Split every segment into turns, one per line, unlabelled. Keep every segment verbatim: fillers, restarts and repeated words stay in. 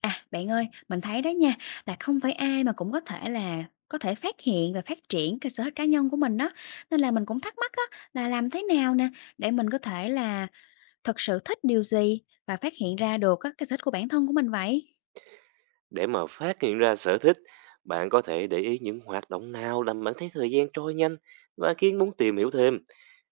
À, bạn ơi, mình thấy đó nha, là không phải ai mà cũng có thể là có thể phát hiện và phát triển cái sở thích cá nhân của mình đó. Nên là mình cũng thắc mắc á, là làm thế nào nè để mình có thể là thật sự thích điều gì và phát hiện ra được á, cái sở thích của bản thân của mình vậy?
Để mà phát hiện ra sở thích, bạn có thể để ý những hoạt động nào làm bạn thấy thời gian trôi nhanh và khiến muốn tìm hiểu thêm.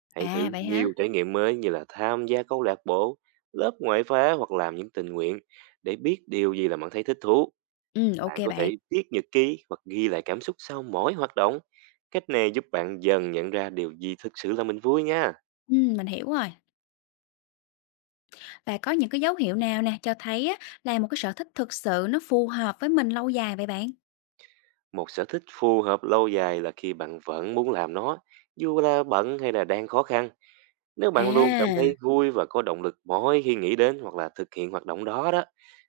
Hãy thử
À, vậy hả?
nhiều trải nghiệm mới như là tham gia câu lạc bộ, lớp ngoại khóa hoặc làm những tình nguyện để biết điều gì là bạn thấy thích thú.
Ừ, ok
Bạn có thể
bạn.
viết nhật ký hoặc ghi lại cảm xúc sau mỗi hoạt động. Cách này giúp bạn dần nhận ra điều gì thực sự là mình vui nha.
Ừ, mình hiểu rồi. Và có những cái dấu hiệu nào nè cho thấy á, là một cái sở thích thực sự nó phù hợp với mình lâu dài vậy bạn?
Một sở thích phù hợp lâu dài là khi bạn vẫn muốn làm nó, dù là bận hay là đang khó khăn. Nếu bạn luôn cảm
À.
thấy vui và có động lực mỗi khi nghĩ đến hoặc là thực hiện hoạt động đó đó,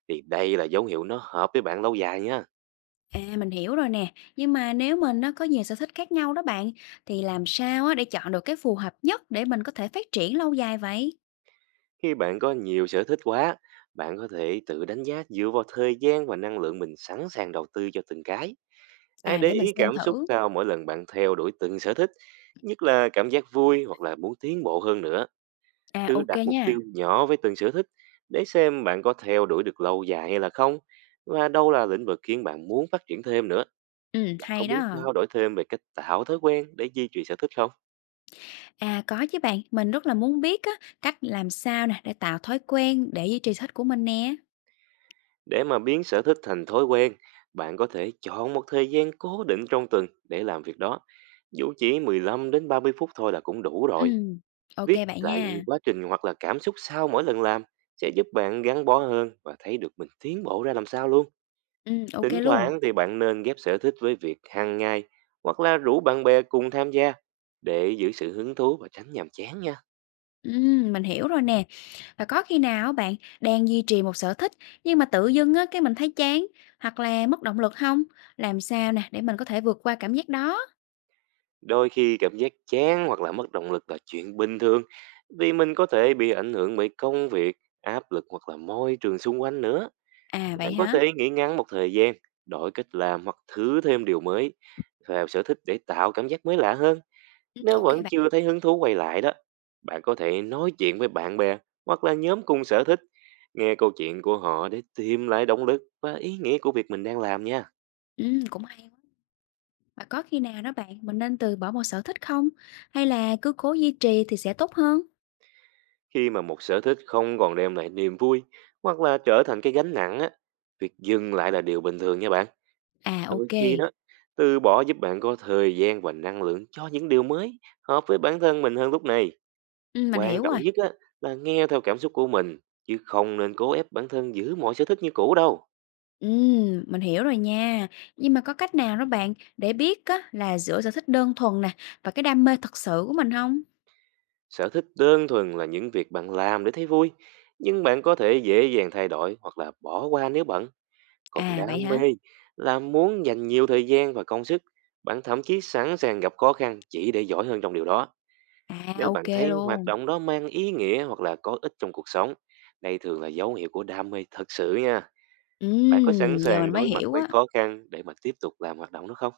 thì đây là dấu hiệu nó hợp với bạn lâu dài nha.
À, mình hiểu rồi nè, nhưng mà nếu mình nó có nhiều sở thích khác nhau đó bạn, thì làm sao á để chọn được cái phù hợp nhất để mình có thể phát triển lâu dài vậy?
Khi bạn có nhiều sở thích quá, bạn có thể tự đánh giá dựa vào thời gian và năng lượng mình sẵn sàng đầu tư cho từng cái. Hãy
À,
để
để mình
ý
xem
cảm xúc
thử.
cao mỗi lần bạn theo đuổi từng sở thích, nhất là cảm giác vui hoặc là muốn tiến bộ hơn nữa.
À,
Thứ
ok
đặt mục
nha.
tiêu nhỏ với từng sở thích để xem bạn có theo đuổi được lâu dài hay là không, và đâu là lĩnh vực khiến bạn muốn phát triển thêm nữa.
Ừ,
Bạn có
hay
muốn
đó.
trao đổi thêm về cách tạo thói quen để duy trì sở thích không?
À, có chứ bạn, mình rất là muốn biết á, cách làm sao nè để tạo thói quen để duy trì sở thích của mình nè.
Để mà biến sở thích thành thói quen, bạn có thể chọn một thời gian cố định trong tuần để làm việc đó. Dù chỉ mười lăm đến ba mươi phút thôi là cũng đủ
Ừ,
rồi.
ok
Viết
bạn
lại
nha.
quá trình hoặc là cảm xúc sau mỗi lần làm sẽ giúp bạn gắn bó hơn và thấy được mình tiến bộ ra làm sao luôn.
Ừ, ok
Thỉnh
luôn.
thoảng thì bạn nên ghép sở thích với việc hàng ngày hoặc là rủ bạn bè cùng tham gia để giữ sự hứng thú và tránh nhàm chán nha.
Ừ, mình hiểu rồi nè. Và có khi nào bạn đang duy trì một sở thích nhưng mà tự dưng á cái mình thấy chán hoặc là mất động lực không? Làm sao nè để mình có thể vượt qua cảm giác đó?
Đôi khi cảm giác chán hoặc là mất động lực là chuyện bình thường, vì mình có thể bị ảnh hưởng bởi công việc, áp lực hoặc là môi trường xung quanh nữa.
À vậy
Bạn có
hả?
thể nghỉ ngắn một thời gian, đổi cách làm hoặc thử thêm điều mới vào sở thích để tạo cảm giác mới lạ hơn.
Ừ,
Nếu
ok
vẫn
bạn.
chưa thấy hứng thú quay lại đó, bạn có thể nói chuyện với bạn bè hoặc là nhóm cùng sở thích, nghe câu chuyện của họ để tìm lại động lực và ý nghĩa của việc mình đang làm nha.
Ừ, cũng hay quá. Và có khi nào đó bạn mình nên từ bỏ một sở thích không? Hay là cứ cố duy trì thì sẽ tốt hơn?
Khi mà một sở thích không còn đem lại niềm vui hoặc là trở thành cái gánh nặng á, việc dừng lại là điều bình thường nha bạn.
À
Đôi
ok.
khi đó, từ bỏ giúp bạn có thời gian và năng lượng cho những điều mới hợp với bản thân mình hơn lúc này.
Ừ, mình
Quan
hiểu
trọng
rồi.
nhất á, là nghe theo cảm xúc của mình, chứ không nên cố ép bản thân giữ mọi sở thích như cũ đâu.
Ừ, mình hiểu rồi nha. Nhưng mà có cách nào đó bạn để biết á, là giữa sở thích đơn thuần nè và cái đam mê thật sự của mình không?
Sở thích đơn thuần là những việc bạn làm để thấy vui, nhưng bạn có thể dễ dàng thay đổi hoặc là bỏ qua nếu bận. Còn
À vậy
đam mê
hả?
là muốn dành nhiều thời gian và công sức, bạn thậm chí sẵn sàng gặp khó khăn chỉ để giỏi hơn trong điều đó.
À
Nếu bạn
ok
thấy hoạt
luôn.
động đó mang ý nghĩa hoặc là có ích trong cuộc sống, đây thường là dấu hiệu của đam mê thật sự nha. Bạn có sẵn
Ừm, giờ
sàng
mình mới
đối mặt
hiểu
với
á.
khó khăn để mà tiếp tục làm hoạt động đó không?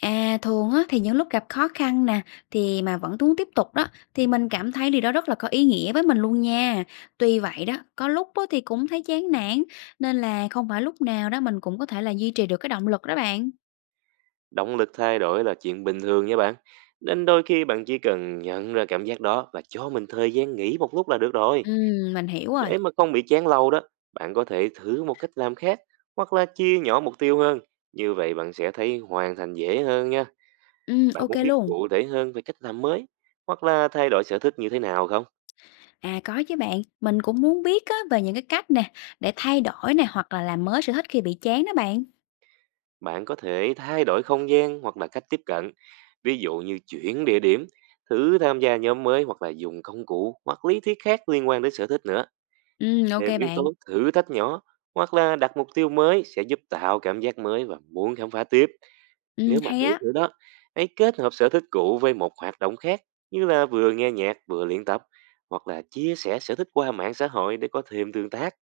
À, thường á thì những lúc gặp khó khăn nè, thì mà vẫn muốn tiếp tục đó, thì mình cảm thấy điều đó rất là có ý nghĩa với mình luôn nha. Tuy vậy đó, có lúc á thì cũng thấy chán nản, nên là không phải lúc nào đó mình cũng có thể là duy trì được cái động lực đó bạn.
Động lực thay đổi là chuyện bình thường nha bạn. Nên đôi khi bạn chỉ cần nhận ra cảm giác đó và cho mình thời gian nghỉ một lúc là được rồi.
Ừm, mình hiểu rồi.
Để mà không bị chán lâu đó, bạn có thể thử một cách làm khác hoặc là chia nhỏ mục tiêu hơn. Như vậy bạn sẽ thấy hoàn thành dễ hơn nha.
Ừ,
Bạn
OK
muốn biết
luôn.
cụ thể hơn về cách làm mới hoặc là thay đổi sở thích như thế nào không?
À, có chứ bạn, mình cũng muốn biết á về những cái cách nè, để thay đổi nè, hoặc là làm mới sở thích khi bị chán đó bạn.
Bạn có thể thay đổi không gian hoặc là cách tiếp cận. Ví dụ như chuyển địa điểm, thử tham gia nhóm mới hoặc là dùng công cụ hoặc lý thuyết khác liên quan đến sở thích nữa.
Ừ, OK
Thêm yếu
bạn.
tố thử thách nhỏ hoặc là đặt mục tiêu mới sẽ giúp tạo cảm giác mới và muốn khám phá tiếp.
Ừ,
Nếu mà
hay
được
á.
nữa đó, hãy kết hợp sở thích cũ với một hoạt động khác, như là vừa nghe nhạc vừa luyện tập hoặc là chia sẻ sở thích qua mạng xã hội để có thêm tương tác.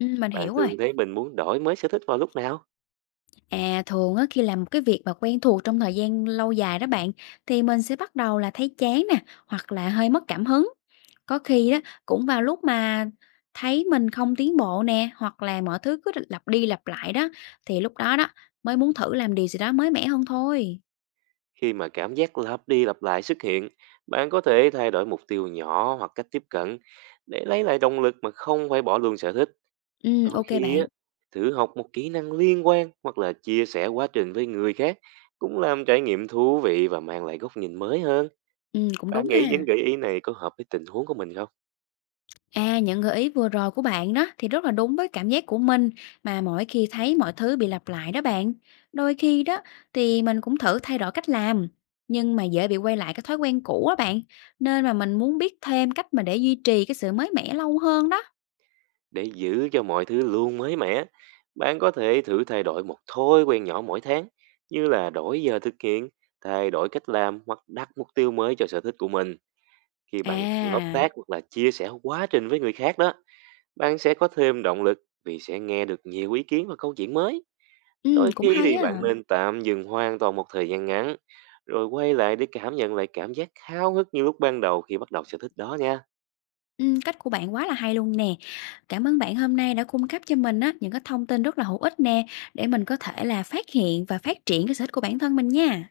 Ừ, mình
Bạn
hiểu rồi.
thường thấy mình muốn đổi mới sở thích vào lúc nào?
À, thường á, khi làm một cái việc mà quen thuộc trong thời gian lâu dài đó bạn, thì mình sẽ bắt đầu là thấy chán nè, hoặc là hơi mất cảm hứng. Có khi đó cũng vào lúc mà thấy mình không tiến bộ nè, hoặc là mọi thứ cứ lặp đi lặp lại đó, thì lúc đó đó mới muốn thử làm điều gì đó mới mẻ hơn thôi.
Khi mà cảm giác lặp đi lặp lại xuất hiện, bạn có thể thay đổi mục tiêu nhỏ hoặc cách tiếp cận để lấy lại động lực mà không phải bỏ luôn sở thích.
Ừ,
Đôi
ok
khi
bạn.
á, thử học một kỹ năng liên quan hoặc là chia sẻ quá trình với người khác cũng làm trải nghiệm thú vị và mang lại góc nhìn mới hơn.
Ừ, cũng
Bạn
đúng
nghĩ những
ha.
gợi ý này có hợp với tình huống của mình không?
À, những gợi ý vừa rồi của bạn đó thì rất là đúng với cảm giác của mình mà mỗi khi thấy mọi thứ bị lặp lại đó bạn. Đôi khi đó thì mình cũng thử thay đổi cách làm nhưng mà dễ bị quay lại cái thói quen cũ á bạn. Nên mà mình muốn biết thêm cách mà để duy trì cái sự mới mẻ lâu hơn đó.
Để giữ cho mọi thứ luôn mới mẻ, bạn có thể thử thay đổi một thói quen nhỏ mỗi tháng, như là đổi giờ thực hiện, thay đổi cách làm hoặc đặt mục tiêu mới cho sở thích của mình. Khi bạn hợp tác
À,
hoặc là chia sẻ quá trình với người khác đó, bạn sẽ có thêm động lực vì sẽ nghe được nhiều ý kiến và câu chuyện mới.
ừ,
Đôi
cũng
khi
hay
thì
á.
bạn nên tạm dừng hoàn toàn một thời gian ngắn, rồi quay lại để cảm nhận lại cảm giác háo hức như lúc ban đầu khi bắt đầu sở thích đó nha.
Ừ, cách của bạn quá là hay luôn nè. Cảm ơn bạn hôm nay đã cung cấp cho mình á những cái thông tin rất là hữu ích nè để mình có thể là phát hiện và phát triển cái sở thích của bản thân mình nha.